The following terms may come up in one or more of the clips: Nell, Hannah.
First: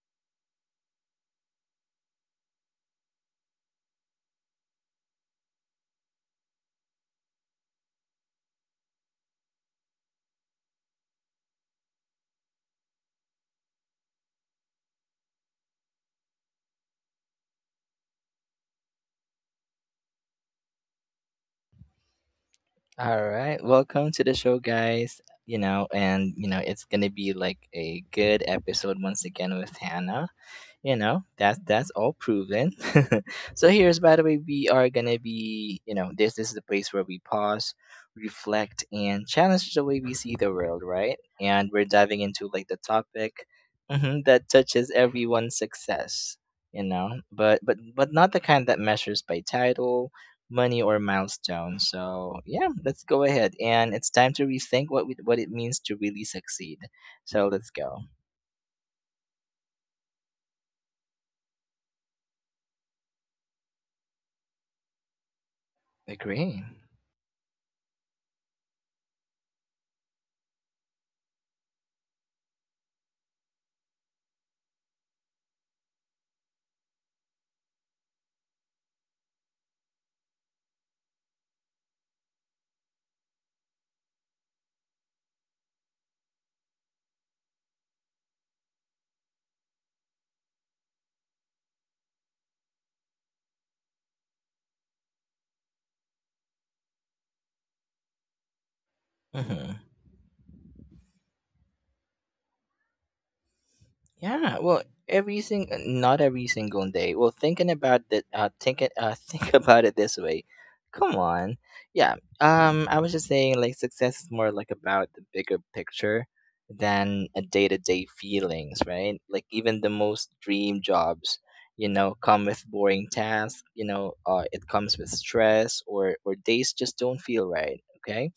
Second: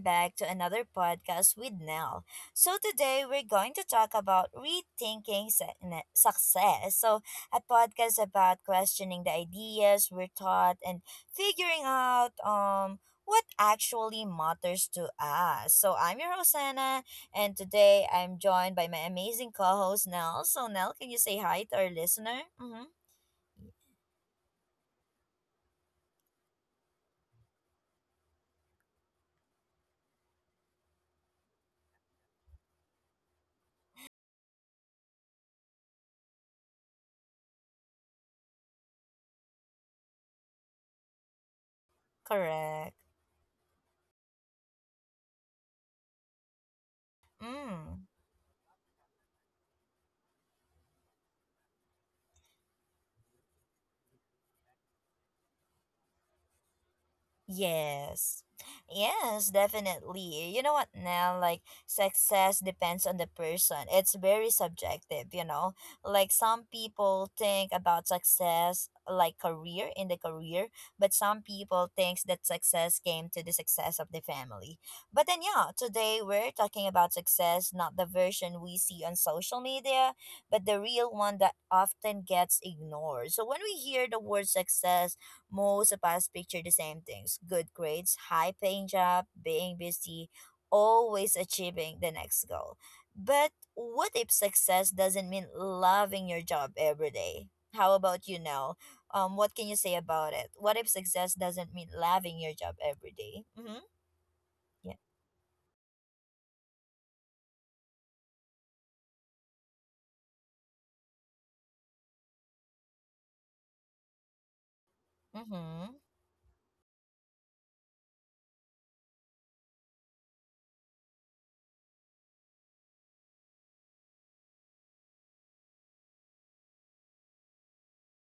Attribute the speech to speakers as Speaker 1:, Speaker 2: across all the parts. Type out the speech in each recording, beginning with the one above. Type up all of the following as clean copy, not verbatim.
Speaker 1: back to another podcast with Nell. So today we're going to talk about rethinking success. So a podcast about questioning the ideas we're taught and figuring out what actually matters to us. So I'm your host Hannah, and today I'm joined by my amazing co-host Nell. So Nell, can you say hi to our listener? Mm-hmm.
Speaker 2: All right, welcome to the show, guys. It's gonna be like a good episode once again with Hannah. You know that's all proven. So here's, by the way, we are gonna be, this is the place where we pause, reflect and challenge the way we see the world, right? And we're diving into like the
Speaker 1: Correct.
Speaker 2: topic, mhm, that touches everyone's success, you know, but but
Speaker 1: Mm.
Speaker 2: but not the kind that measures by title, money or milestone. So yeah, let's go ahead and it's time to rethink what it means to really succeed. So let's go.
Speaker 1: Yes. Yes, definitely. You know what now? Like, success depends on the person. It's very subjective, Like, some
Speaker 2: Agree.
Speaker 1: people think about success like career in the career, but some people thinks that success came to the success of the family. But then, yeah, today we're talking about success, not the version we see on social media, but the real one that often gets ignored. So, when we hear the word success, most of us picture the same things: good grades, high paying job, being busy, always achieving the next goal. But what if success doesn't mean loving your job every day? How about you now? What can you
Speaker 2: Mhm.
Speaker 1: say about it? What if success doesn't mean loving your job every day? Mm-hmm.
Speaker 2: Yeah, well,
Speaker 1: Yeah.
Speaker 2: every sing not every single day. Well, thinking about that, think about it this way. Come on, yeah. I was just saying, like, success is more like about the bigger
Speaker 1: Mm-hmm.
Speaker 2: picture than a day-to-day feelings, right? Like, even the most dream jobs, you know, come with boring tasks. You know, it comes with stress or days just don't feel right. Okay,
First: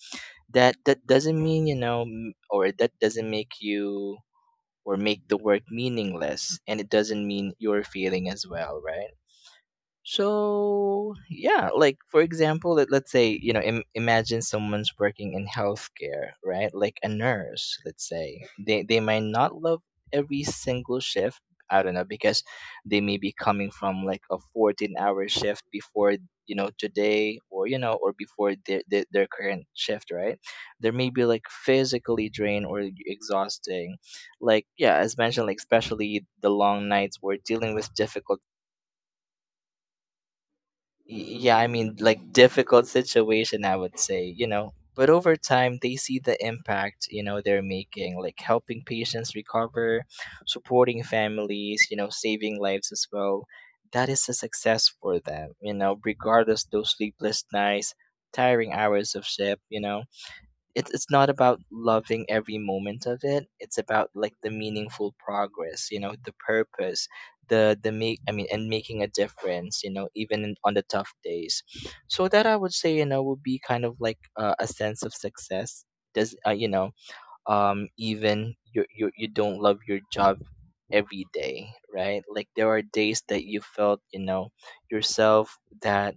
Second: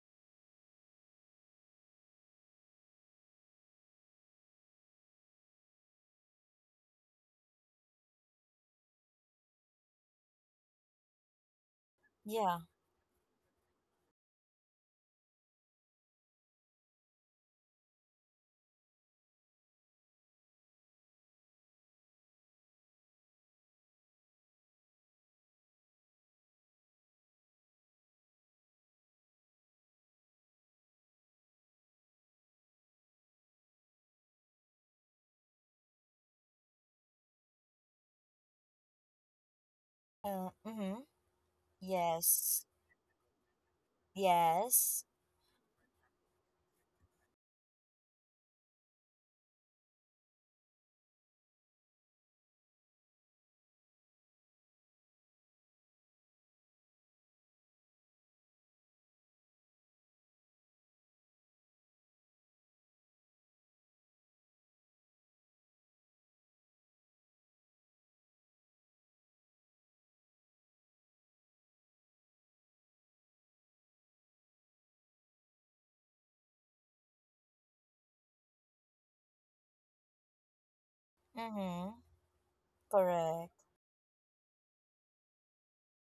Speaker 2: that doesn't mean, you know, m- or that doesn't make you or make the work meaningless, and it doesn't mean you're failing as well, right? So yeah, like for
Speaker 1: Yeah.
Speaker 2: example, let's say, you know, imagine someone's working in healthcare, right? Like a nurse, let's say they might not love every single shift. I don't know, because they may be coming from like a 14-hour shift before, you know, today, or you know, or before their current shift, right? They may be like physically drained or exhausting, like yeah, as mentioned, like especially the long nights we're dealing with difficult—
Speaker 1: Mm-hmm.
Speaker 2: Yeah, I mean, like
Speaker 1: Yes.
Speaker 2: difficult situation, I would say, you know.
Speaker 1: Yes.
Speaker 2: But over time, they see the impact, you know, they're making, like helping patients recover, supporting families, you know, saving lives as well. That is a success for them, you know, regardless those sleepless nights, tiring hours of shift, you know, it's not about loving every moment of it. It's about like the meaningful progress, you know, the purpose, the make I mean and making a difference, you know, even on the tough days. So that, I would say, you know, would be kind of like a sense of success. Does, you know, even you don't love your job every day,
Speaker 1: Mm-hmm.
Speaker 2: right? Like there are days that
Speaker 1: Correct.
Speaker 2: you felt, you know, yourself that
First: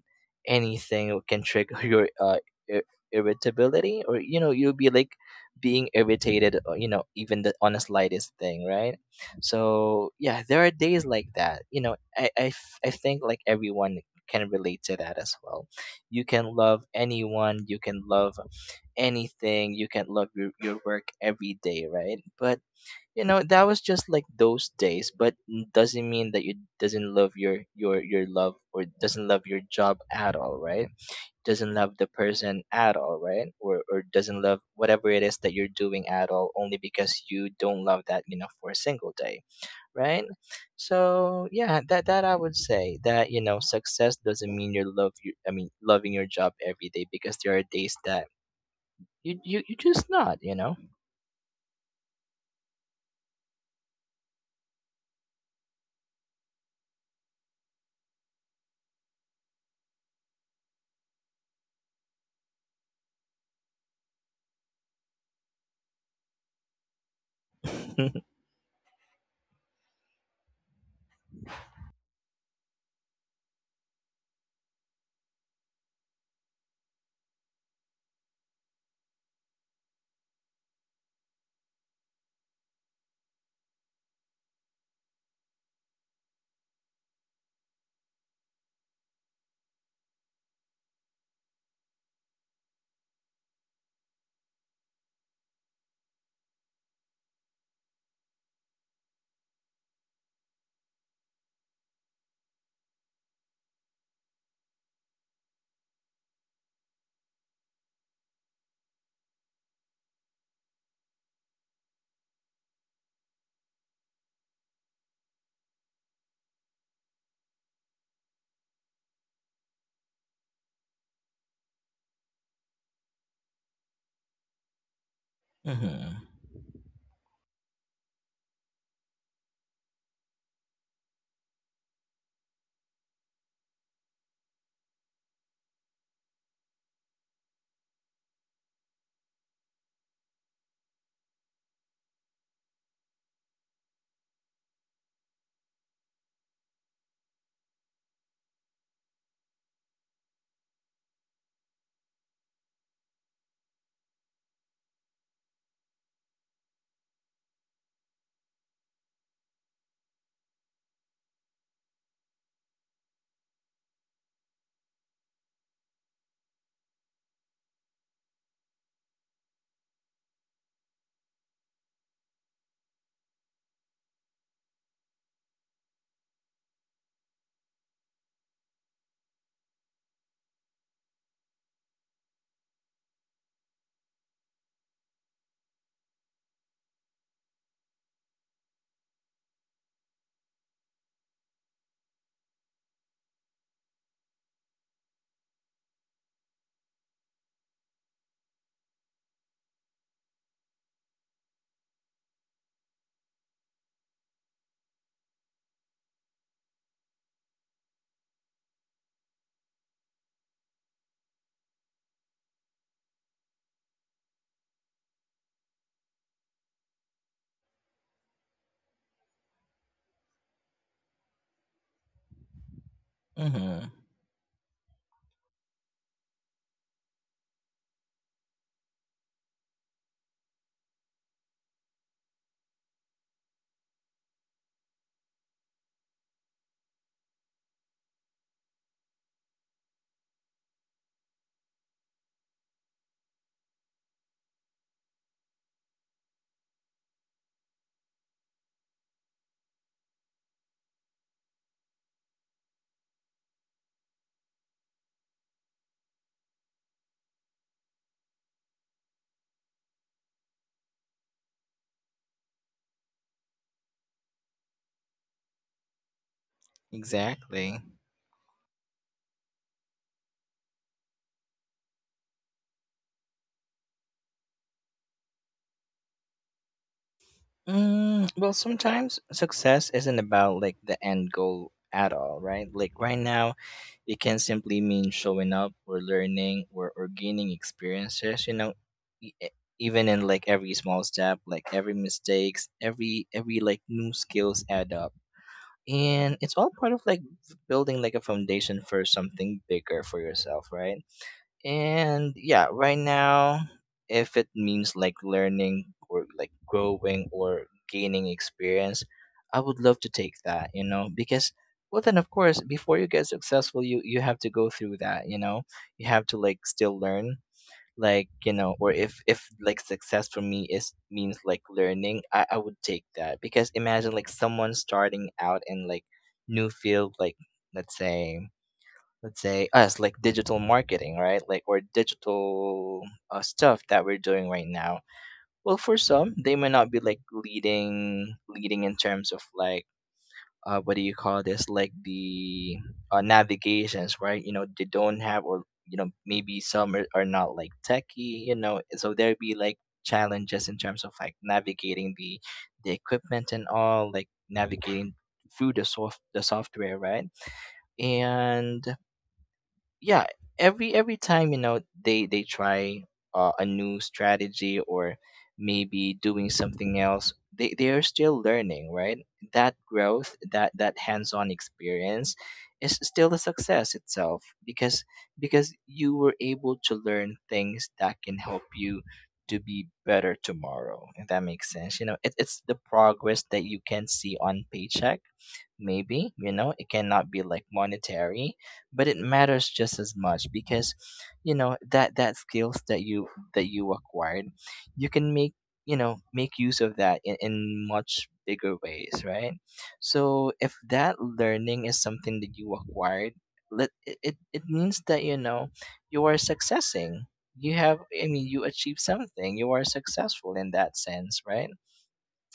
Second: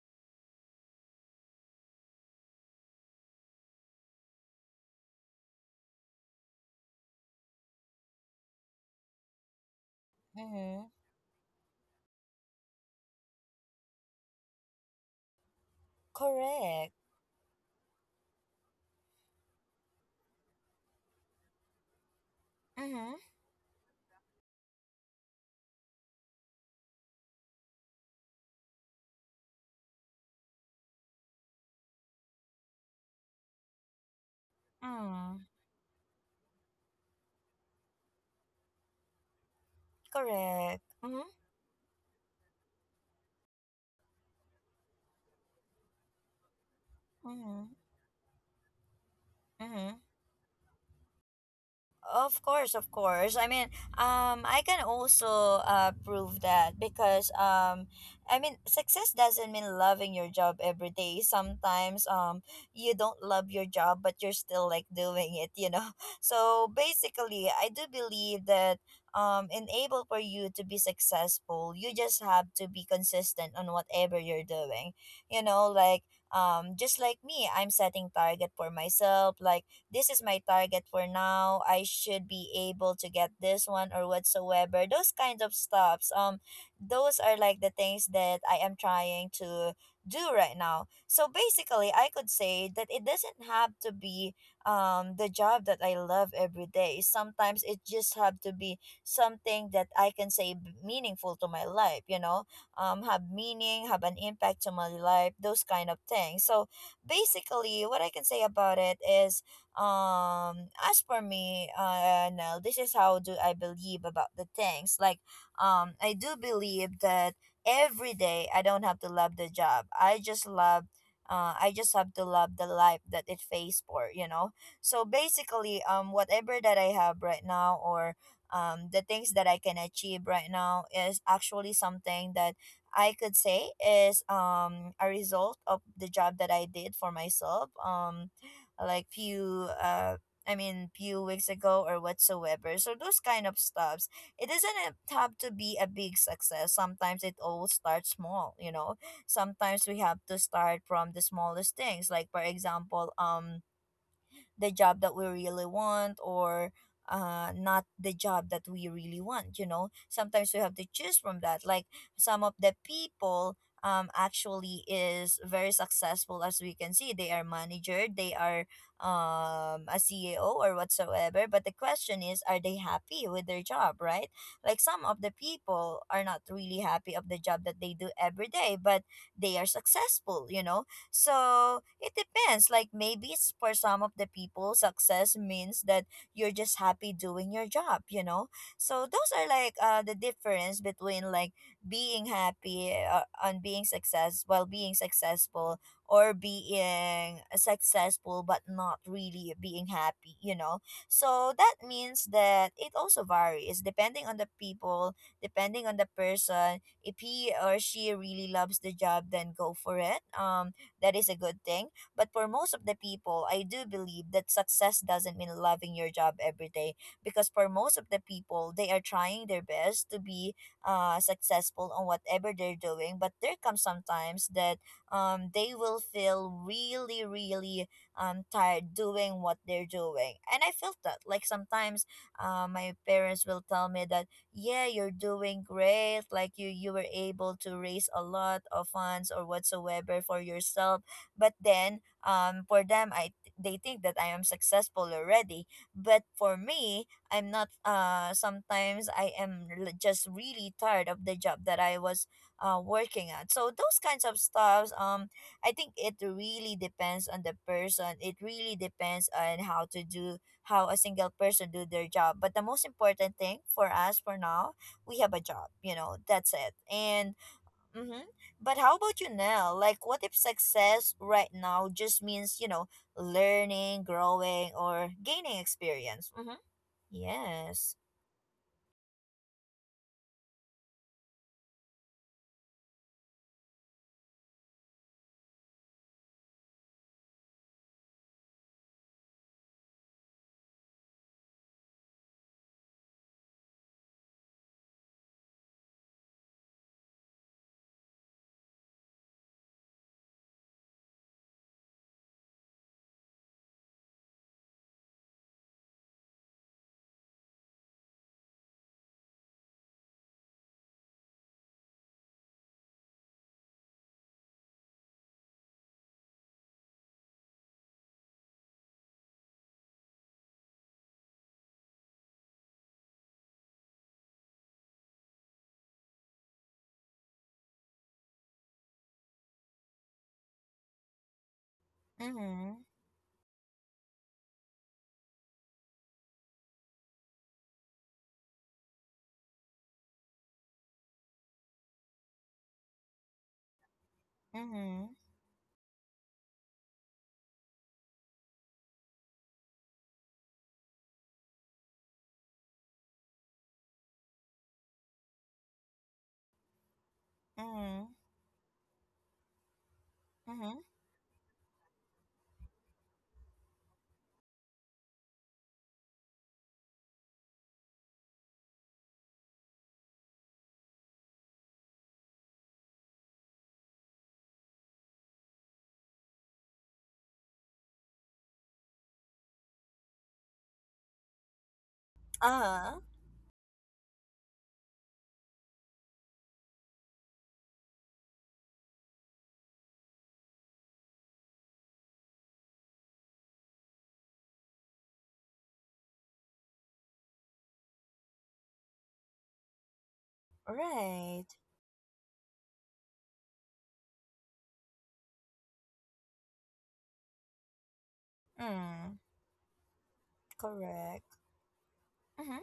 Speaker 2: anything can trigger your ir- irritability, or you know, you'll be like being irritated, you know, even the on the slightest thing, right? So yeah, there are
Speaker 1: Mm-hmm.
Speaker 2: days like that, you know, I think like everyone can relate to that as well. You can love
Speaker 1: Correct.
Speaker 2: anyone, you can love anything, you can log your work every day, right? But
Speaker 1: Mm-hmm.
Speaker 2: you know, that was just like those days, but doesn't mean that you doesn't love your love or doesn't love your job at all, right? Doesn't love the person at all, right? Or doesn't love whatever it is
Speaker 1: Mm.
Speaker 2: that you're doing at all, only because you don't love that, you know, for a single day, right?
Speaker 1: Correct. Mm-hmm.
Speaker 2: So yeah, that I would say that, you know, success doesn't mean you're love you I mean loving your job every day, because there are
Speaker 1: Mm-hmm.
Speaker 2: days that you
Speaker 1: Mm-hmm.
Speaker 2: just not, you know.
Speaker 1: Of course, of course. I mean, I can also prove that because I mean, success doesn't mean loving your job every day. Sometimes you don't love your job, but you're still like doing it. So basically, I do believe that enable for you to be successful, you just have to be consistent on whatever you're doing. You know, like just like me, I'm setting target for myself, like this is my target for now. I should be able to get this one or whatsoever, those kinds of stops. Those are like the things that I am trying to do right now. So basically I could say that it doesn't have to be the job that I love every day. Sometimes it just have to be something that I can say meaningful to my life. Have meaning, have an impact to my life, those kind of things. So basically what I can say about it is, as for me, now this is how do I believe about the things. Like I do believe that every day I don't have to love the job. I just love I just have to love the life that it pays for, you know. So basically,
Speaker 2: Mm-hmm.
Speaker 1: whatever that I have right now, or the things that I can achieve right now, is actually something that I could say is a result of the job that I did for myself. Like few I mean few weeks ago or whatsoever. So those kind of stuffs. It doesn't have to be a big success. Sometimes it all starts small, you know. Sometimes we have to start from the smallest things. Like for example, the job that we really want, or not the job that we really want. You know, sometimes we have to choose from that. Like some of the people actually is very successful. As we can see, they are manager, they are a CEO or whatsoever. But the question is, are they happy with their job, right? Like some of the people are not really happy of the job that they do every day, but they are successful, you know. So it depends. Like maybe for some of the people, success means that you're just happy doing your job, you know? So those are like the difference between like being happy on being success, while being successful, or being successful but not really being happy, you know? So that means that it also varies depending on the people, depending on the person. If he or she really loves the job, then go for it. That is a good thing. But for most of the people, I do believe that success doesn't mean loving your job every day, because for most of the people, they are trying their best to be successful on whatever they're doing. But there comes
Speaker 2: Mm-hmm.
Speaker 1: sometimes that they will feel really, really tired doing what they're doing. And I felt that. Like sometimes my parents will tell me that yeah, you're doing great, like you were able to raise a lot of funds or whatsoever for yourself, but then for them I they think that I am successful already, but for me, I'm not. Sometimes I am just really tired of the job that I was working at, so those kinds of stuffs. I think it really depends on the person. It really depends on how a single person do their job. But the most important thing for us for now, we have a job, you know, that's it. And
Speaker 2: Exactly.
Speaker 1: mm-hmm. But how about you now? Like what if success right now just means, you know, learning, growing, or gaining experience? Mm-hmm. Yes.
Speaker 2: Mm, well, sometimes success isn't about like the end goal at all, right? Like right now, it can simply mean showing up or learning, or gaining experiences, you know, e- e- even in like every small step, like every mistakes, every like new skills add up. And it's all part of like building like a foundation for something bigger for yourself, right? And yeah, right now, if it means like learning or like growing or gaining experience, I would love to take that, you know, because well then of course before you get successful you have to go through that, you know. You have to like still learn, like, you know, or if like success for me is means like learning, I would take that, because imagine like someone starting out in like new field. Like let's say let's say us, like digital marketing, right? Like or
Speaker 1: Mm-hmm.
Speaker 2: digital stuff that we're doing right now. Well for some, they might not be like leading in terms of like, what do you call this, like the navigations, right? You know, they
Speaker 1: Mm-hmm.
Speaker 2: don't have, or you know, maybe are not like techie, you know, so there'd be like challenges in terms of like navigating the equipment and all, like navigating through the software, right?
Speaker 1: Mm-hmm.
Speaker 2: And yeah,
Speaker 1: Mm-hmm.
Speaker 2: every time, you know, they try a new strategy, or maybe doing something else, they are still learning, right? That growth, that hands-on experience is still a success itself, because you were able to learn things that can help you to be better tomorrow, if that makes sense. You know, it's the
Speaker 1: Uh,
Speaker 2: progress that you can see on paycheck, maybe, you know. It cannot be like monetary, but it matters just as much, because you know, that you acquired, you can make, you know, make use of that in much bigger ways, right? So if that
Speaker 1: right.
Speaker 2: learning is something that you acquired, let it, it means that you know, you are successing, you have I mean you achieve
Speaker 1: Mm,
Speaker 2: something, you are successful in that
Speaker 1: correct.
Speaker 2: sense, right?
Speaker 1: Mm-hmm.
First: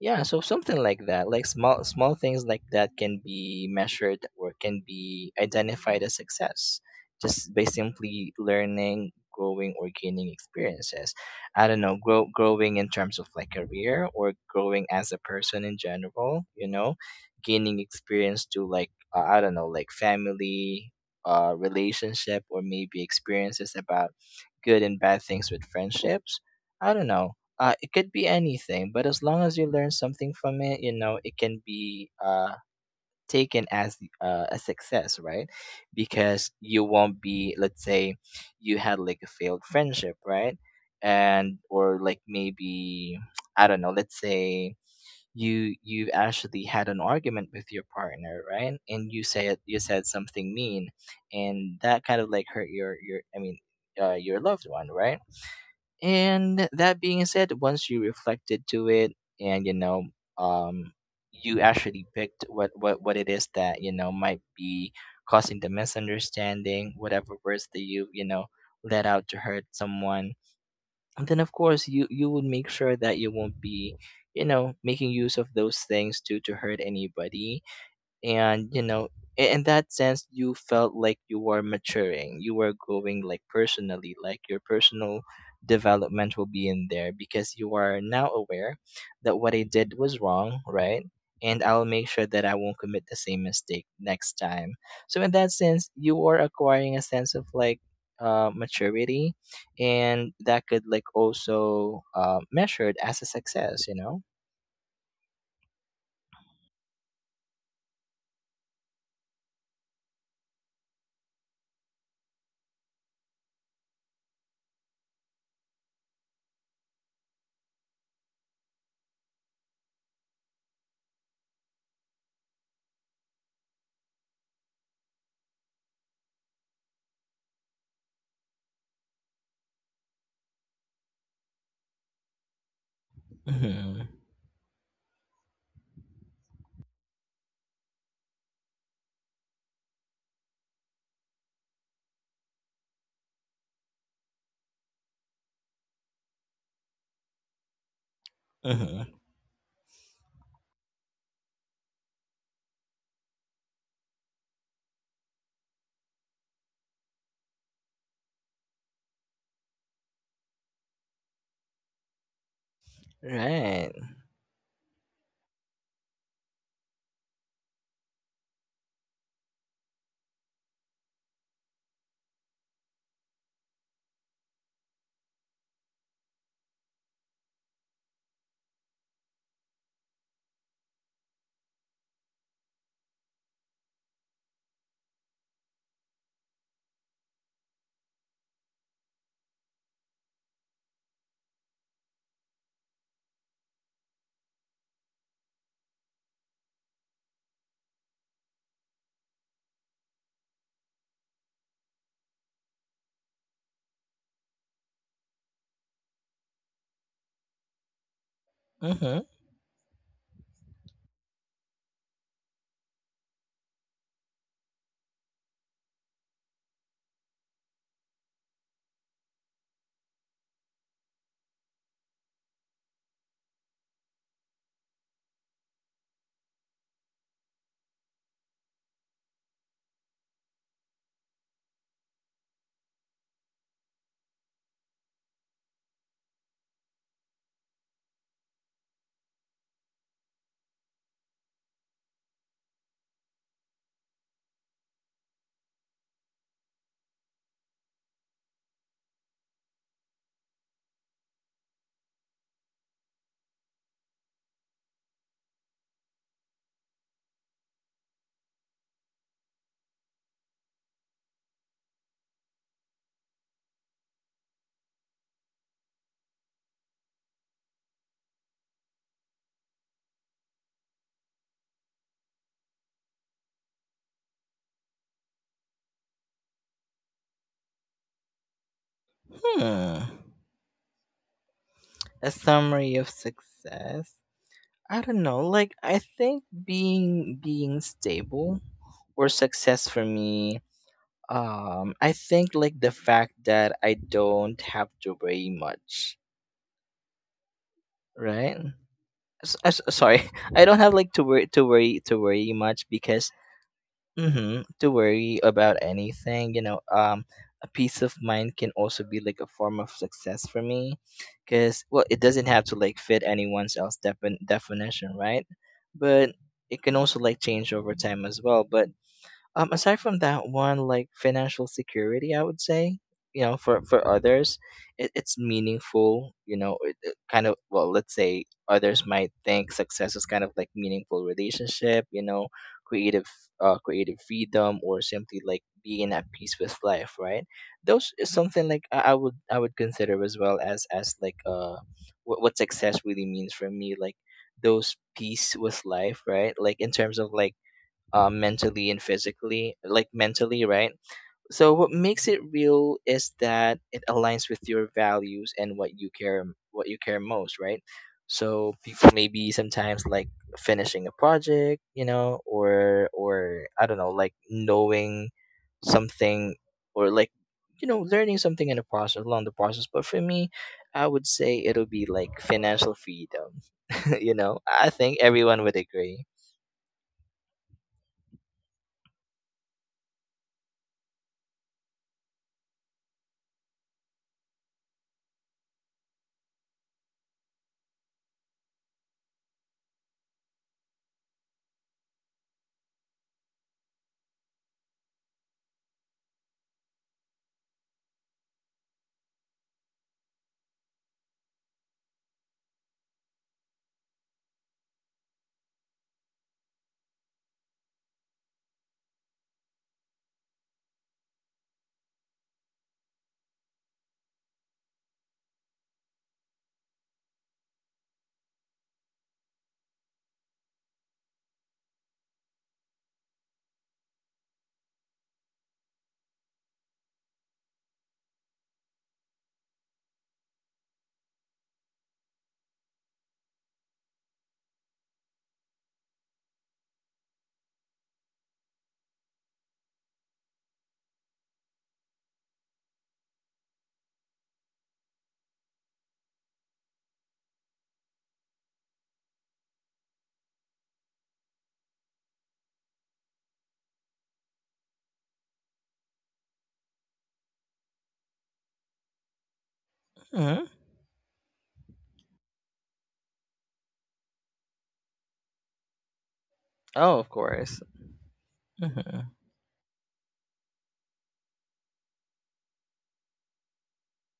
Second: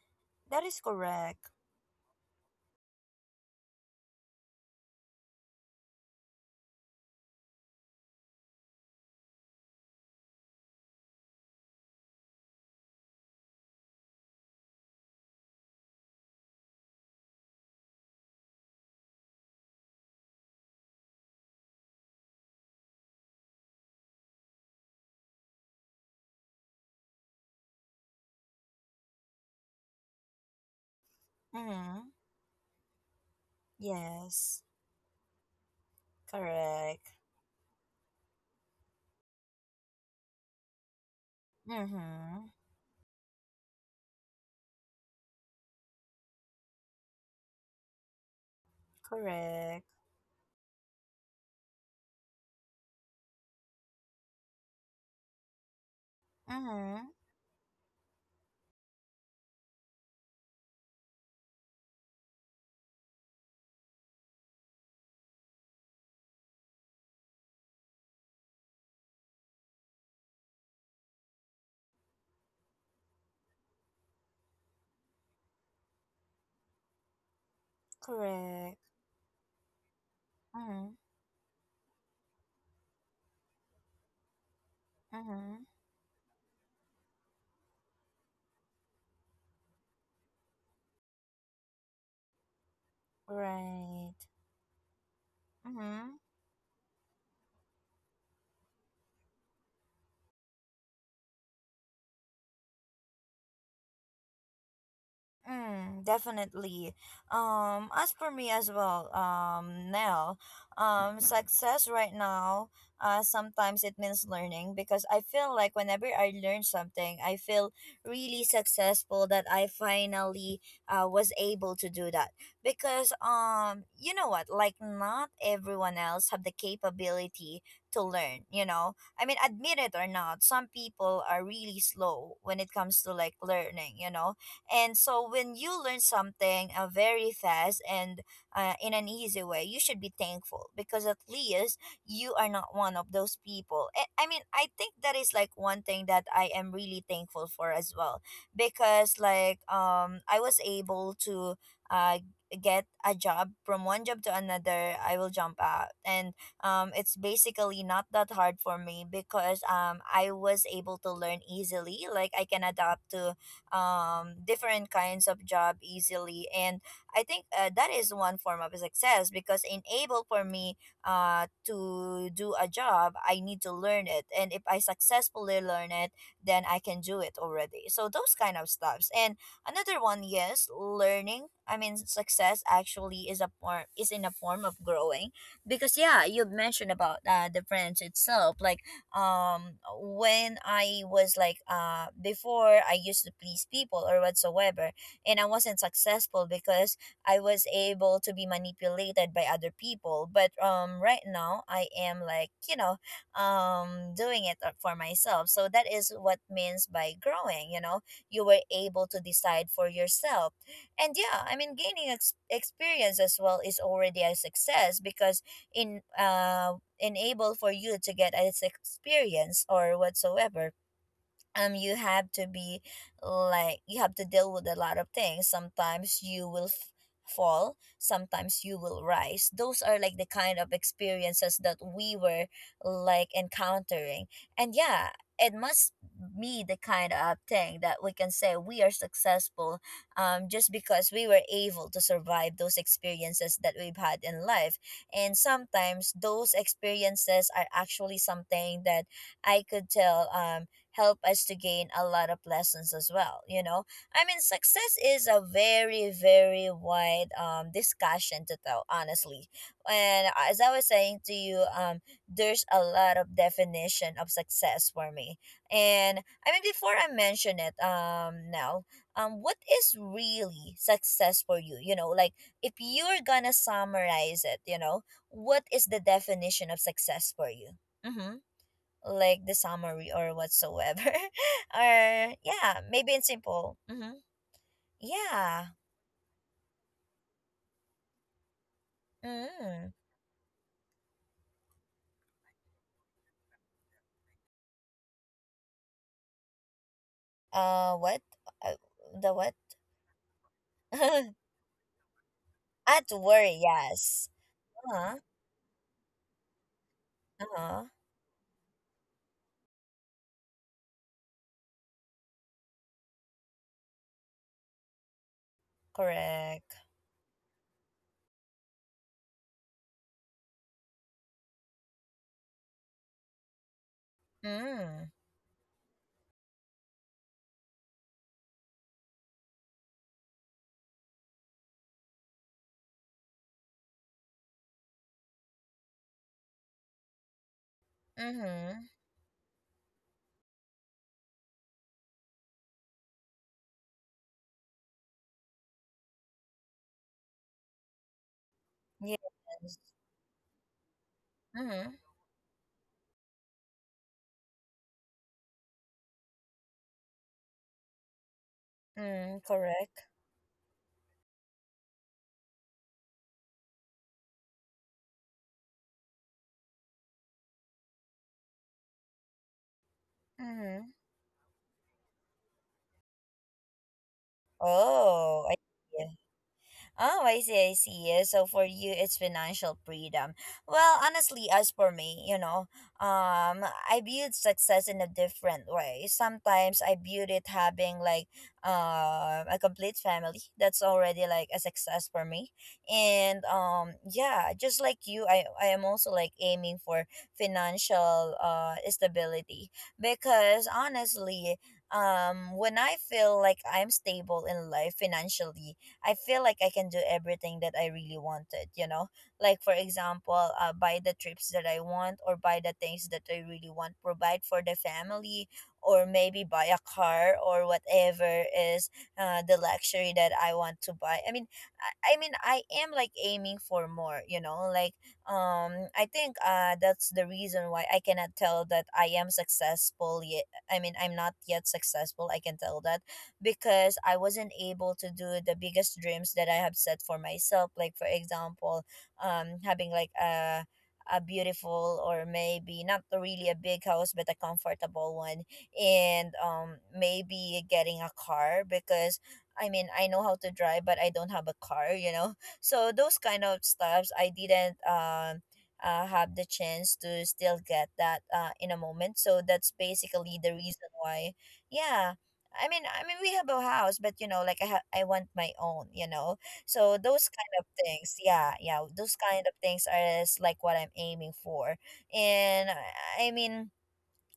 Speaker 2: Yeah, so
Speaker 1: That
Speaker 2: something
Speaker 1: is
Speaker 2: like that, like
Speaker 1: correct.
Speaker 2: small things like that can be measured or can be identified as success just by simply learning, growing or gaining experiences. I don't know, growing in terms of like career, or growing as a person in general, you know, gaining experience to like, I don't know, like family, uh, relationship, or maybe experiences about good and bad things with friendships. I don't know, it could be anything, but as long as you learn something from it, you know, it can
Speaker 1: Mm-hmm.
Speaker 2: be taken as a
Speaker 1: Yes.
Speaker 2: success, right? Because you
Speaker 1: Correct.
Speaker 2: won't be, let's say, you had like a failed friendship, right? And or like
Speaker 1: Mm-hmm.
Speaker 2: maybe, I don't know, let's say you actually had an argument with your partner, right? And you
Speaker 1: Correct.
Speaker 2: said something mean, and that kind of like hurt your I mean your loved one, right? And that
Speaker 1: Mm-hmm.
Speaker 2: being said, once you reflected to it, and you know, um you actually picked what it is that, you know, might be causing the misunderstanding, whatever words that you know, let out to hurt someone. And then of course you would make sure that you won't be, you know, making use of those things to hurt anybody. And
Speaker 1: Correct.
Speaker 2: you know, in that sense, you felt
Speaker 1: Mm-hmm.
Speaker 2: like you were maturing, you were growing, like personally, like your personal
Speaker 1: Mm-hmm.
Speaker 2: development will be in there, because you are now aware that what I did was wrong, right? And I'll make sure that I won't commit the same mistake
Speaker 1: Right.
Speaker 2: next time. So in that sense,
Speaker 1: Mm-hmm.
Speaker 2: you are acquiring a sense of like, maturity, and that could like also measured as a success, you know.
Speaker 1: Mm, definitely. As for me as well, Nell, success right now, sometimes it means learning, because I feel like whenever I learn something, I feel really successful that I finally was able to do that. Because you know what? Like not everyone else have the capability to learn. You know, I mean, admit it or not, some people are really slow when it comes to like learning,
Speaker 2: Hmm.
Speaker 1: you know. And so when you learn something very fast and in an easy way, you should be thankful, because at least you are not one of those people. I mean, I think that is like one thing that I am really thankful for as well,
Speaker 2: Hmm.
Speaker 1: because like I was able to uh get a job from one job to another. I will jump out, and it's basically not that hard for me, because I was able to learn easily. Like I can adapt to
Speaker 2: Right.
Speaker 1: different kinds of job easily. And I think that is one form of success, because enable for me to do a job, I need to learn it. And if I successfully learn it, then I can do it already. So those kind of stuffs. And another one, yes, learning. I mean, success actually is a form is in a form of growing, because yeah, you've mentioned about the branch itself, like um when I was like before, I used to please people or whatsoever, and I wasn't successful because I was able to be manipulated by other people. But right now I am, like, you know, doing it for myself. So that is what means by growing, you know. You were able to
Speaker 2: Hmm.
Speaker 1: decide for yourself. And yeah, I mean gaining experience as well is already a success, because in enable for you to get this experience or whatsoever, you have to be, like, you have to deal with a lot of things. Sometimes you will fall, sometimes you will rise. Those are like the kind of experiences that we were like encountering. And yeah, it must be the kind of thing that we can say we are successful, just because we were able to survive those experiences that we've had in life. And sometimes those experiences are actually something that I could tell help us to gain a lot of lessons as well, you know. I mean success is a very, very wide discussion to tell, honestly. And as I was saying to you, there's a lot of definition of success for me. And I mean before I mention it, now what is really success for you, you know? Like if you're gonna summarize it, you know, what is the definition of success for you? Mm-hmm. Like the summary
Speaker 2: Hmm.
Speaker 1: or whatsoever
Speaker 2: A
Speaker 1: or yeah,
Speaker 2: summary of
Speaker 1: maybe in simple.
Speaker 2: success.
Speaker 1: Mm-hmm.
Speaker 2: I don't know. Like
Speaker 1: Yeah.
Speaker 2: I think being stable or success
Speaker 1: Mm.
Speaker 2: for me. I think like the fact that I don't have to worry much,
Speaker 1: Uh, what?
Speaker 2: right?
Speaker 1: Uh, the what?
Speaker 2: Sorry, I don't have like to worry much,
Speaker 1: At
Speaker 2: because—
Speaker 1: worry, yes.
Speaker 2: Mm-hmm. To
Speaker 1: Uh-huh.
Speaker 2: worry about anything, you know, a
Speaker 1: Uh-huh.
Speaker 2: peace of mind can also be like a form of success for me, because well, it doesn't have to like fit anyone's else definition, right? But it
Speaker 1: Correct.
Speaker 2: can also like change over time as well. But aside from that one, like financial security, I would say, you know, for others,
Speaker 1: Mm.
Speaker 2: it's meaningful. You know, it kind of, well, let's say others might think success is kind of like meaningful relationship. You know, creative, creative freedom, or simply like being at peace with life. Right? Those is something like
Speaker 1: Mm-hmm.
Speaker 2: I would— I would consider as well as like, what success really means for me. Like those peace with life, right? Like in terms of like, mentally and physically,
Speaker 1: Yes.
Speaker 2: like mentally, right? So what
Speaker 1: Mm-hmm.
Speaker 2: makes it real is that it aligns with your values and what you care most, right? So people
Speaker 1: Mm,
Speaker 2: maybe sometimes
Speaker 1: correct.
Speaker 2: like finishing a project, you know, or I don't know, like knowing something, or like you know learning something in the process along the process. But for me,
Speaker 1: Mm-hmm.
Speaker 2: I would say it'll be like financial freedom. You know, I think
Speaker 1: Oh, I
Speaker 2: everyone would
Speaker 1: see.
Speaker 2: agree.
Speaker 1: Oh, I see, I see. Yeah, so for you, it's financial freedom. Well, honestly, as for me, you know, I viewed success in a different way. Sometimes I viewed it having like a complete family. That's already like a success for me. And yeah, just like you, I am also like aiming for financial stability, because honestly, when I feel like I'm stable in life financially, I feel like I can do everything that I really wanted, you know? Like, for example, buy the trips that I want or buy the things that I really want, provide for the family, or maybe buy a car or whatever is the luxury that I want to buy. I mean, I am like aiming for more, you know? Like, I think that's the reason why I cannot tell that I am successful yet. I mean, I'm not yet successful, I can tell that, because I wasn't able to do the biggest dreams that I have set for myself. Like for example, having like a beautiful or maybe not really a big house but a comfortable one, and maybe getting a car because I mean I know how to drive but I don't have a car, you know? So those kind of stuffs I didn't have the chance to still get that, in a moment, so that's basically the
Speaker 2: Hmm.
Speaker 1: reason why. Yeah, I mean, we have a house, but you know, like I want my own, you know. So
Speaker 2: Oh, of
Speaker 1: those kind of
Speaker 2: course.
Speaker 1: things, yeah, yeah, those
Speaker 2: Hmm.
Speaker 1: kind of things are is like what I'm aiming for, and I mean,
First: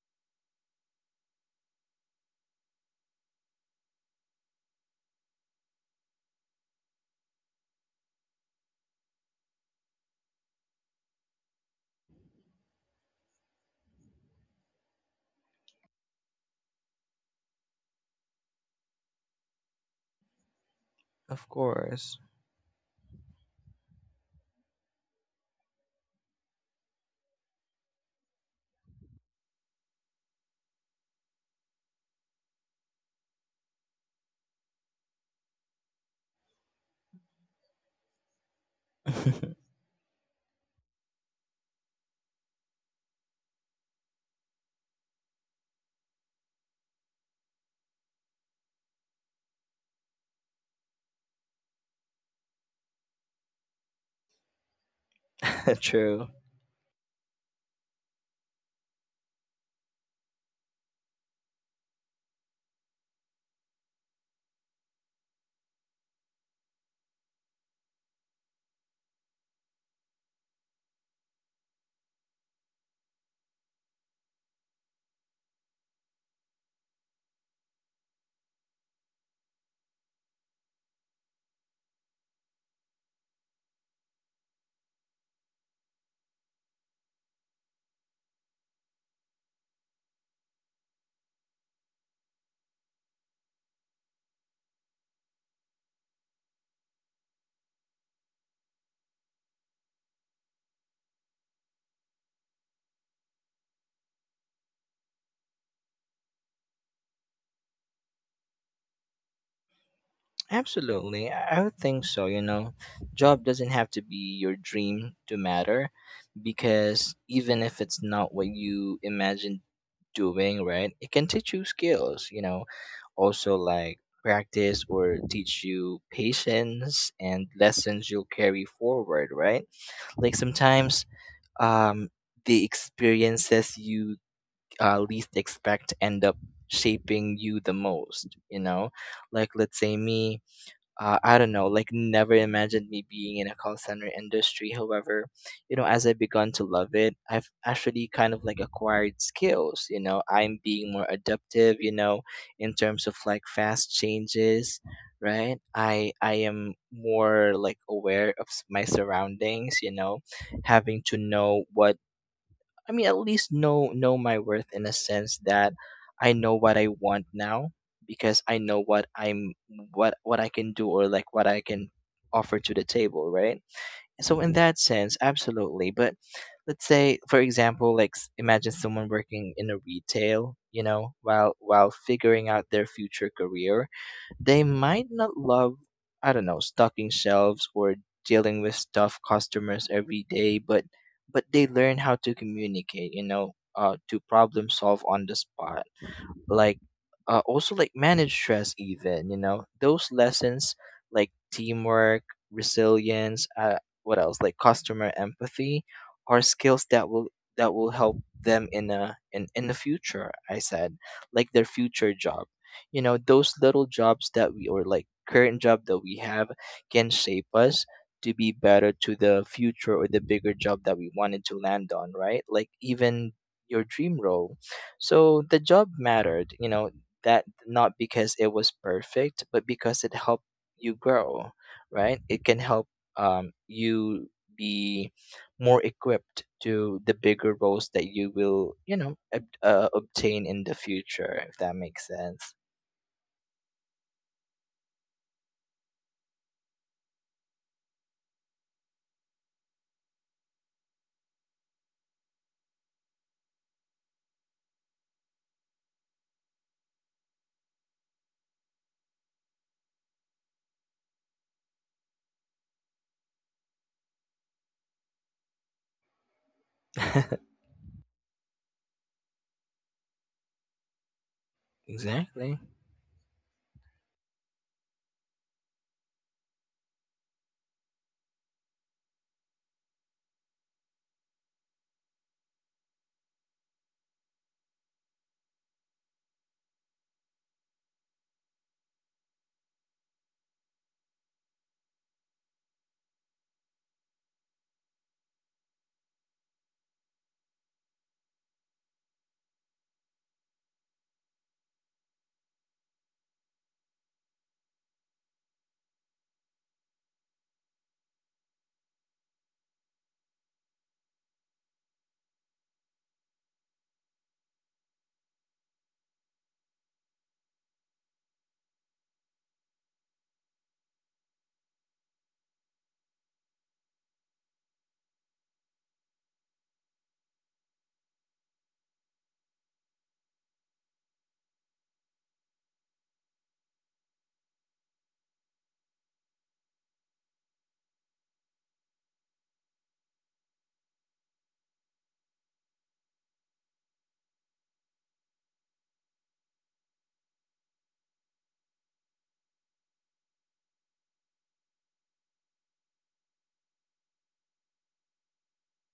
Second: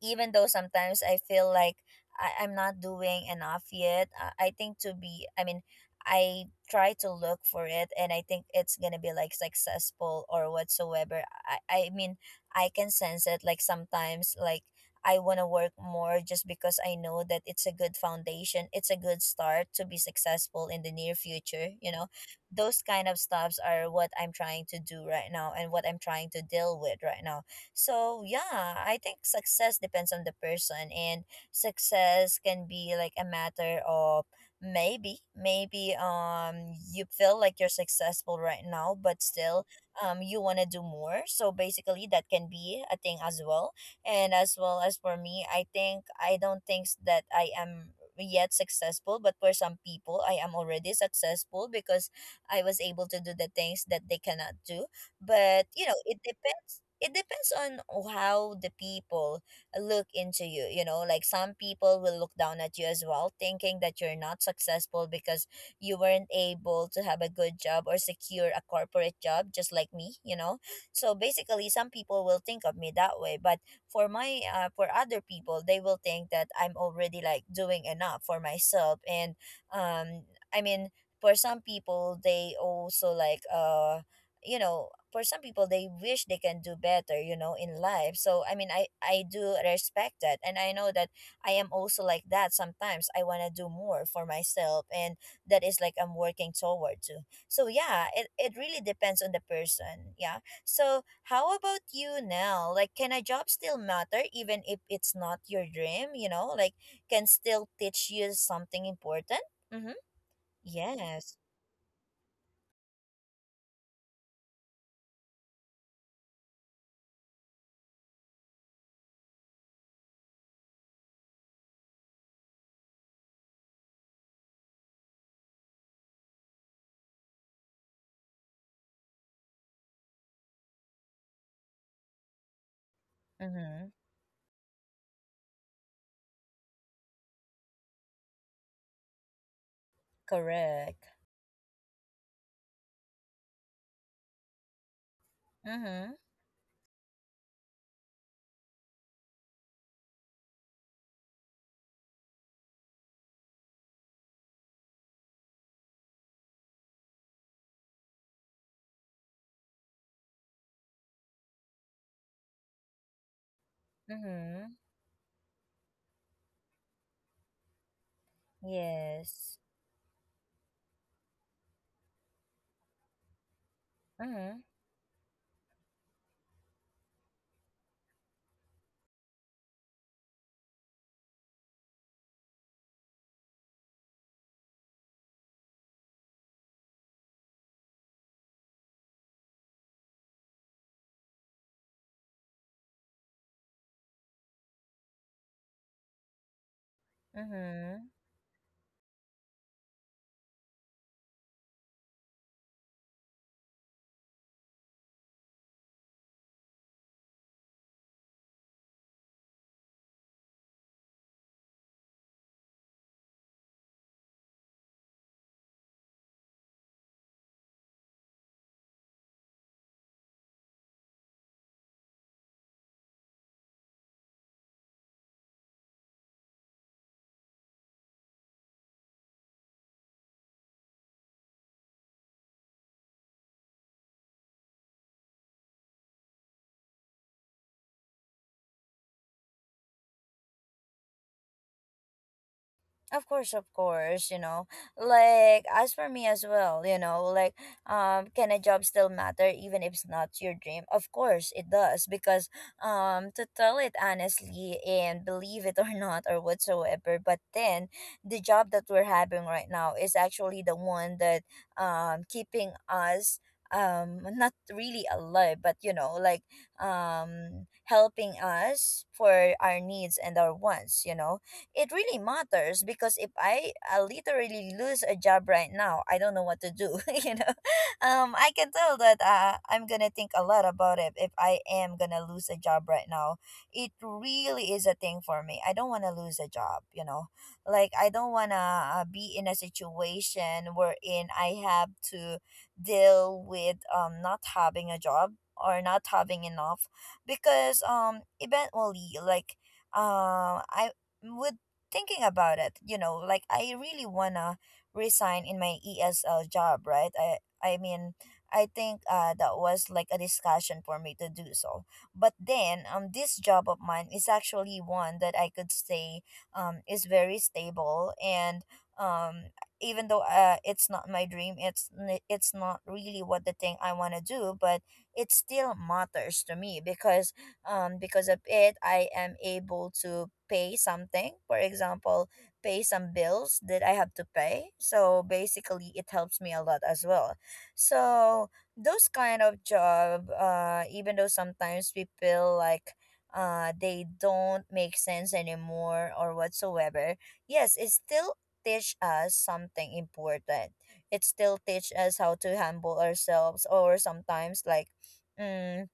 Speaker 1: even though sometimes I feel like I'm not doing enough yet, I think to be, I mean, I try to look for it and I think it's gonna be like successful or whatsoever. I mean, I can sense it like sometimes, like, I want to work more just because I know that it's a good foundation, it's a good start to be successful in the near
Speaker 2: Of
Speaker 1: future, you know.
Speaker 2: course.
Speaker 1: Those kind of stuffs are what I'm trying to do right now and what I'm trying to deal with right now. So yeah, I think success depends on the person, and success can be like a matter of maybe you feel like you're successful right now but still you want to do more. So basically that can be a thing as well. And as well as for me, I think I don't think that I am yet successful, but for some people I am already successful because I was able to do the things that they cannot do. But you know, it
Speaker 2: True.
Speaker 1: depends it depends on how the people look into you, you know, like some people will look down at you as well, thinking that you're not successful because you weren't able to have a good job or secure a corporate job just like me, you know. So basically some people will think of me that way, but for other people they will think that I'm already like doing enough for myself, and um I mean for some people they also like, you know, for some people they wish they can do better, you know, in life. So I mean, I do respect that and I know that I am also like that. Sometimes I want to do more for myself, and that is like I'm working toward to. So yeah, it really depends on the person, yeah. So how about you now, like can a job still matter even if it's not your dream, you know, like can still teach you something important? Mm-hmm.
Speaker 2: Absolutely.
Speaker 1: Yes.
Speaker 2: I would think so, you know. Job doesn't have to be your dream to matter, because even if it's not what you imagined doing, right? It can teach you skills, you know. Also like practice, or teach you patience and lessons you'll carry forward, right? Like sometimes um the experiences
Speaker 1: Mm-hmm.
Speaker 2: you least expect end up shaping you the most, you know. Like let's say me,
Speaker 1: Correct.
Speaker 2: I don't know, like never imagined me being in a call center industry. However, you know, as
Speaker 1: Mm-hmm.
Speaker 2: I've begun to love it, I've actually kind of like acquired skills, you know. I'm being more adaptive, you know, in terms of like fast changes. Right, I am more like aware of my surroundings, you know, having to know what. I mean, at least know my worth,
Speaker 1: Mm-hmm.
Speaker 2: in a sense that I know what I want now, because I know what I'm
Speaker 1: Yes.
Speaker 2: what I can do, or like what I can offer to the table, right? So in
Speaker 1: Mm-hmm.
Speaker 2: that sense, absolutely. But let's say, for example, like imagine someone working in a retail, you know, while figuring out their future career. They might not love, I don't know, stocking shelves or dealing with stuffed customers every day, but they learn how to communicate, you know, to problem solve on the spot, like also like
Speaker 1: Mm-hmm.
Speaker 2: manage stress even, you know. Those lessons like teamwork, resilience, what else, like customer empathy, are skills that will help them in a in the future, I said, like their future job, you know. Those little jobs that we, or like current job that we have, can shape us to be better to the future, or the bigger job that we wanted to land on, right? Like even your dream role. So the job mattered, you know, that not because it was perfect, but because it helped you grow, right? It can help you be more equipped to the bigger roles that you will, you know, obtain in the future, if that makes sense.
Speaker 1: Of course, you know. Like as for me as well, you know, like, can a job still matter even if it's not your dream? Of course it does, because to tell it honestly and believe it or not or whatsoever, but then the job that we're having right now is actually the one that keeping us, not really alive, but you know, like helping us for our needs and our wants, you know. It really
Speaker 2: Exactly.
Speaker 1: matters because if I literally lose a job right now, I don't know what to do. You know, I can tell that, I'm gonna think a lot about it if I am gonna lose a job right now. It really is a thing for me. I don't want to lose a job. You know, like I don't wanna, be in a situation wherein I have to deal with not having a job or not having enough, because eventually like, I would thinking about it, you know, like I really wanna resign in my ESL job, right? I mean, I think that was like a discussion for me to do so. But then this job of mine is actually one that I could say is very stable, and, um even though it's not my dream, it's not really what the thing I want to do, but it still matters to me because, because of it I am able to pay something, for example pay some bills that I have to pay. So basically it helps me a lot as well. So those kind of job, even though sometimes we feel like, they don't make sense anymore or whatsoever, yes it still teach us something important. It still teach us how to humble ourselves, or sometimes like, mm,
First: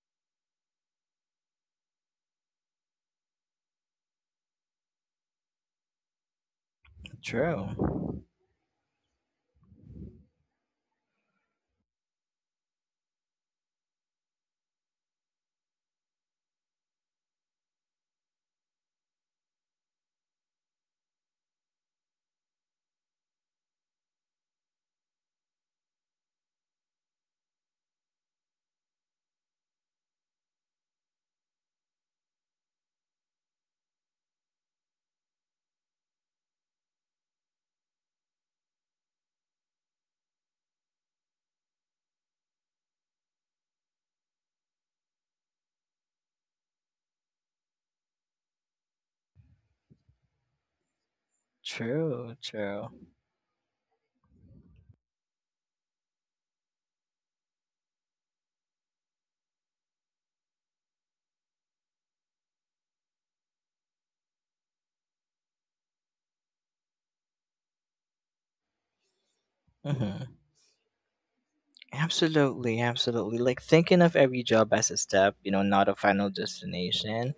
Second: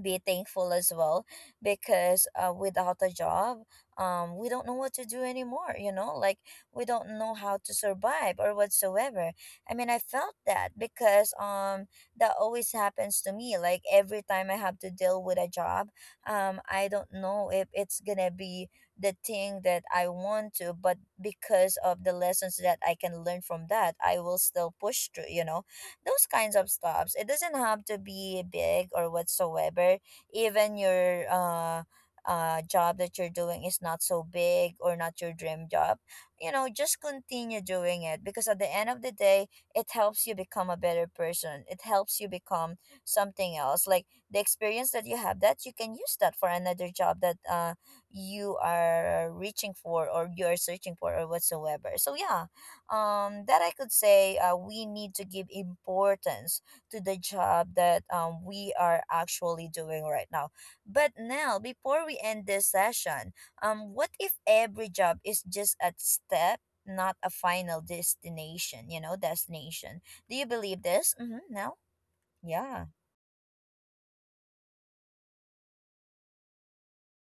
Speaker 1: be thankful as well, because, without a job, we don't know what to do anymore, you know, like we don't know how
Speaker 2: True.
Speaker 1: to survive or whatsoever. I mean I felt that, because that always happens to me, like every time I have to deal with a job, I don't know if it's gonna be the thing that I want to, but because of the lessons that I can learn from that I will still push through, you know, those kinds of stops. It doesn't have to be big or whatsoever. Even your job that you're doing is not so big or not your dream job. You know, just continue doing it, because at the end of the day, it helps you become a better person. It helps you become something else. Like the experience that you have that you can use that for another job that you are reaching for or you are searching for or whatsoever. So
Speaker 2: True.
Speaker 1: yeah,
Speaker 2: True.
Speaker 1: that I could say, we need to give importance to the job that, we are actually doing right now. But now, before we end this session, what if every job is just a step, not a final destination,
Speaker 2: Hmm.
Speaker 1: do you believe this? Mm-hmm. No.
Speaker 2: Absolutely,
Speaker 1: Yeah.
Speaker 2: absolutely. Like thinking of every job as a step, you know, not a final destination,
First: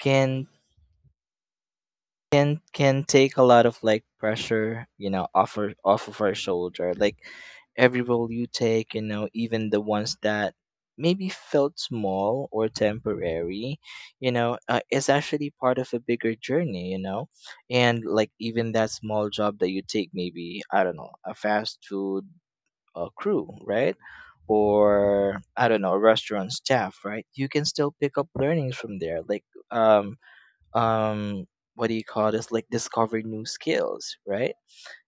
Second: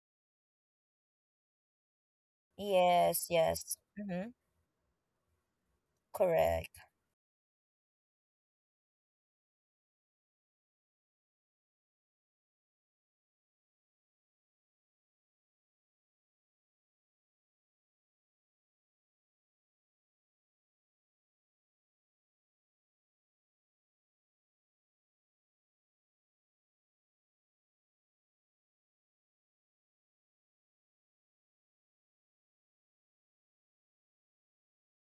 Speaker 2: can can
Speaker 1: Yes,
Speaker 2: take a lot
Speaker 1: yes.
Speaker 2: of like
Speaker 1: Mm-hmm.
Speaker 2: pressure, you know, off our, off of our
Speaker 1: Correct.
Speaker 2: shoulder. Like every role you take, you know, even the ones that maybe felt small or temporary, you know, is actually part of a bigger journey, you know. And like even that small job that you take, maybe I don't know, a fast food, a crew, right? Or I don't know, restaurant staff, right? You can still pick up learnings from there, like um um what do you call this? Like discover new skills, right?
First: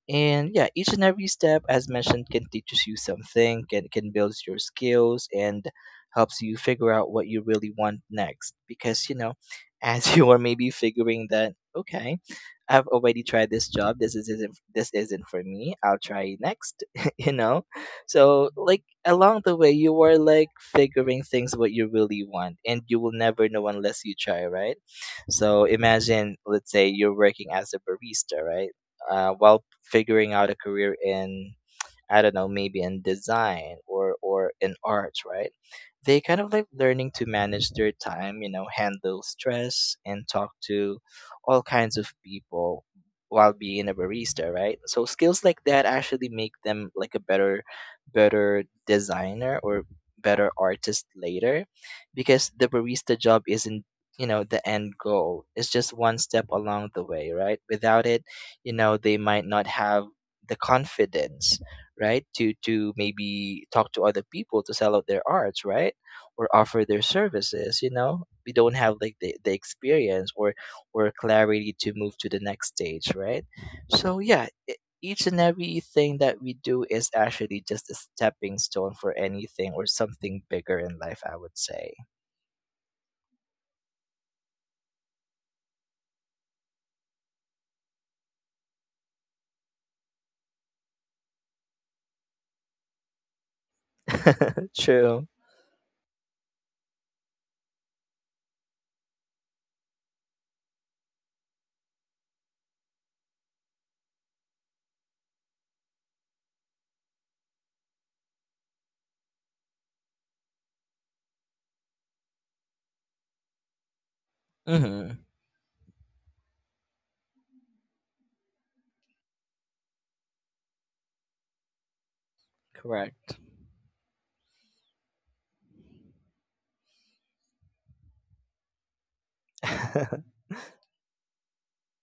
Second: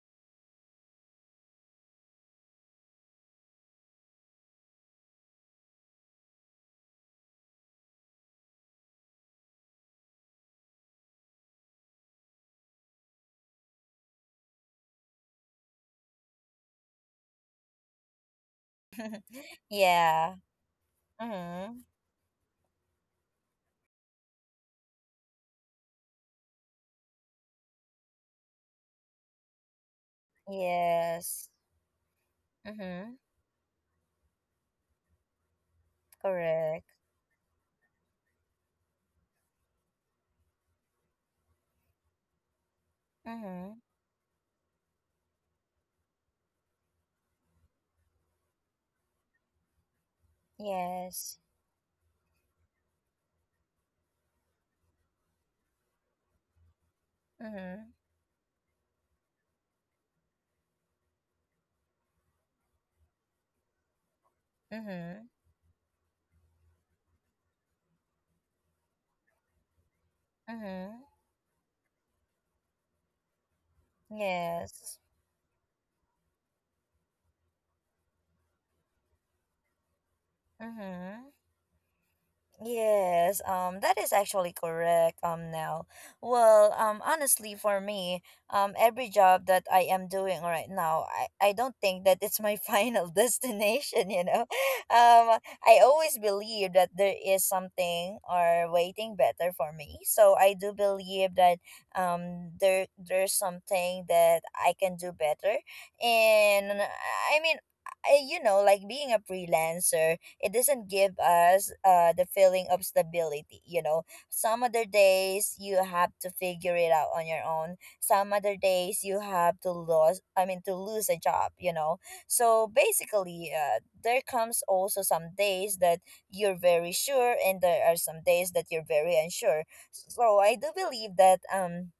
Speaker 2: And yeah, each and every step, as mentioned, can teaches you something, can build your skills, and helps you figure out what you really want next. Because you know, as you are maybe figuring that, okay, I've already tried this job, this is isn't this isn't for me, I'll try next. You know, so like along the way, you are
Speaker 1: Yeah.
Speaker 2: like figuring things what
Speaker 1: Mm-hmm.
Speaker 2: you really want, and you will never know unless you try, right? So imagine, let's say you're working as a barista, right? While figuring out a career
Speaker 1: Yes.
Speaker 2: in, I don't know, maybe in
Speaker 1: Mm-hmm.
Speaker 2: design, or in arts, right? They kind of like
Speaker 1: Correct.
Speaker 2: learning to manage their time, you know, handle stress and talk to all kinds of people while
Speaker 1: Mm-hmm.
Speaker 2: being a barista, right? So skills like that actually make them like a better, better designer, or better artist
Speaker 1: Yes.
Speaker 2: later, because the barista job isn't, you know, the end goal. It's just one step along the way, right?
Speaker 1: Mm-hmm.
Speaker 2: Without it, you know, they might not have the confidence, right, to maybe talk to other people, to sell out their
Speaker 1: Mm-hmm.
Speaker 2: arts, right? Or offer their services, you know. We don't have like the experience, or
Speaker 1: Mm-hmm.
Speaker 2: clarity to move to the next stage, right? So yeah,
Speaker 1: Yes.
Speaker 2: each and everything that we do is actually just a stepping stone for anything or something bigger in life,
Speaker 1: Mm-hmm.
Speaker 2: I would say.
Speaker 1: Yes, that is actually correct, Nell. Well, honestly, for me, every job that I am doing right now, I don't think that it's my final destination, you know.
Speaker 2: True.
Speaker 1: Um, I always believe that there is something or waiting better for me. So I do believe that there there's something that I can do better. And I mean, I, you know, like being a freelancer, it doesn't give us the feeling of stability, you know. Some other
Speaker 2: Mm-hmm.
Speaker 1: days you have to figure it out on your own, some other days you have to lose, I mean to lose a job, you know. So
Speaker 2: Correct.
Speaker 1: basically, there comes also some days that you're very sure and there are some days that you're very unsure. So I do believe that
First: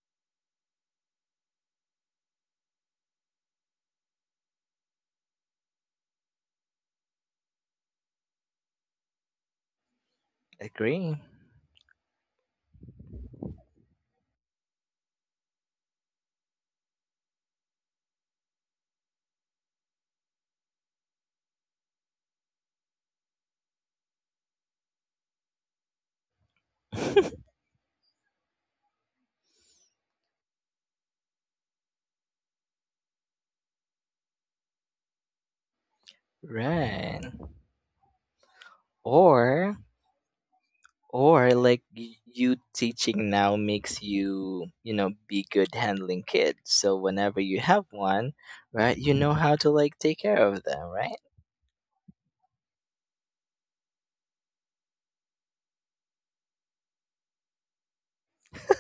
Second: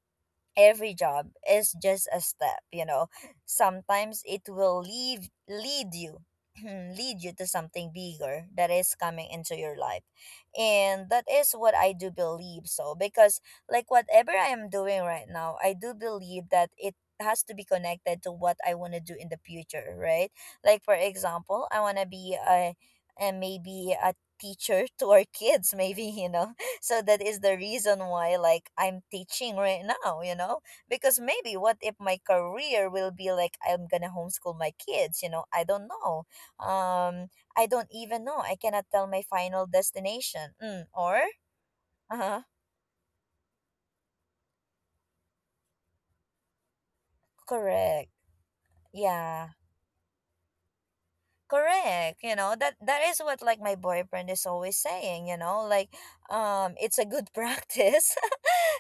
Speaker 1: every job is just a step, you know. Sometimes it will leave lead you lead you to something bigger that is coming into your life, and
Speaker 2: Agree.
Speaker 1: that is what I do believe, so because like whatever I am doing right now, I do believe that it has to be connected to what I want to do in the future, right? Like for example, I want to be a maybe a teacher to our kids maybe, you know. So that is the reason why like I'm teaching right now, you know, because maybe what if my career will be like I'm gonna homeschool my kids, you know, I don't know.
Speaker 2: Right.
Speaker 1: um I don't even know, I cannot tell my final
Speaker 2: or
Speaker 1: destination. Mm, or,
Speaker 2: Or like
Speaker 1: uh-huh,
Speaker 2: you teaching now makes you, you know, be good handling kids. So whenever you have
Speaker 1: correct,
Speaker 2: one, right, you know
Speaker 1: yeah,
Speaker 2: how to like take care of them, right?
Speaker 1: correct. You know, that is what like my boyfriend is always saying, you know, like it's a good practice,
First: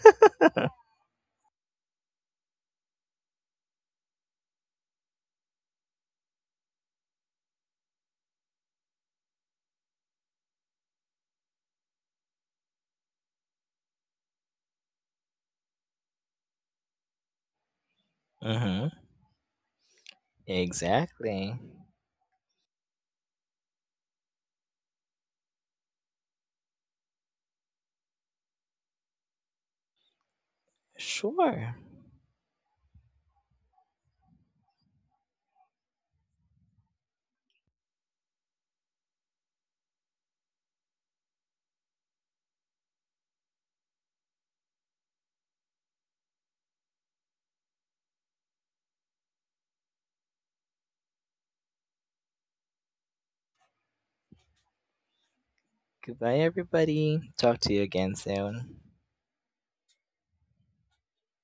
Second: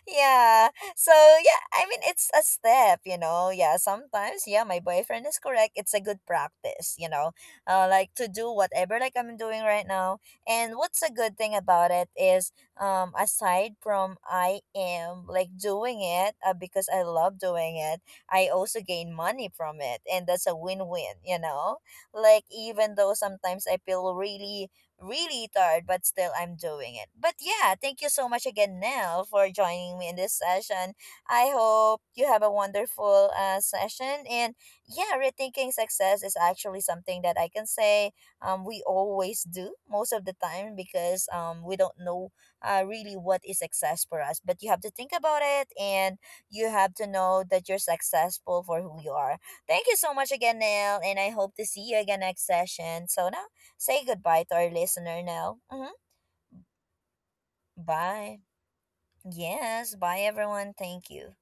Speaker 1: yeah. So yeah, I mean it's a step, you know. Yeah, sometimes yeah, my boyfriend is correct. It's a good practice, you know. Like to do whatever like I'm doing right now. And what's a good thing about it is aside from I am like doing it because I love doing it, I also
Speaker 2: Mm-hmm.
Speaker 1: gain money from it, and that's a win-win, you
Speaker 2: Exactly.
Speaker 1: know. Like even though sometimes I feel really really tired, but still I'm doing it. But yeah, thank you so much again, Nell, for joining me in this session. I
Speaker 2: Sure.
Speaker 1: hope you have a wonderful session. And yeah, rethinking success is actually something that I can say we always do most of the time because we don't know really what is success for us. But you have to think about it, and you have to know that you're successful for who you are. Thank you so much again, Nell, and I hope to see you again next session. So now, say goodbye to our listener now. Hmm.
Speaker 2: Goodbye, everybody. Talk to you again
Speaker 1: Bye.
Speaker 2: soon.
Speaker 1: Yes, bye everyone. Thank you.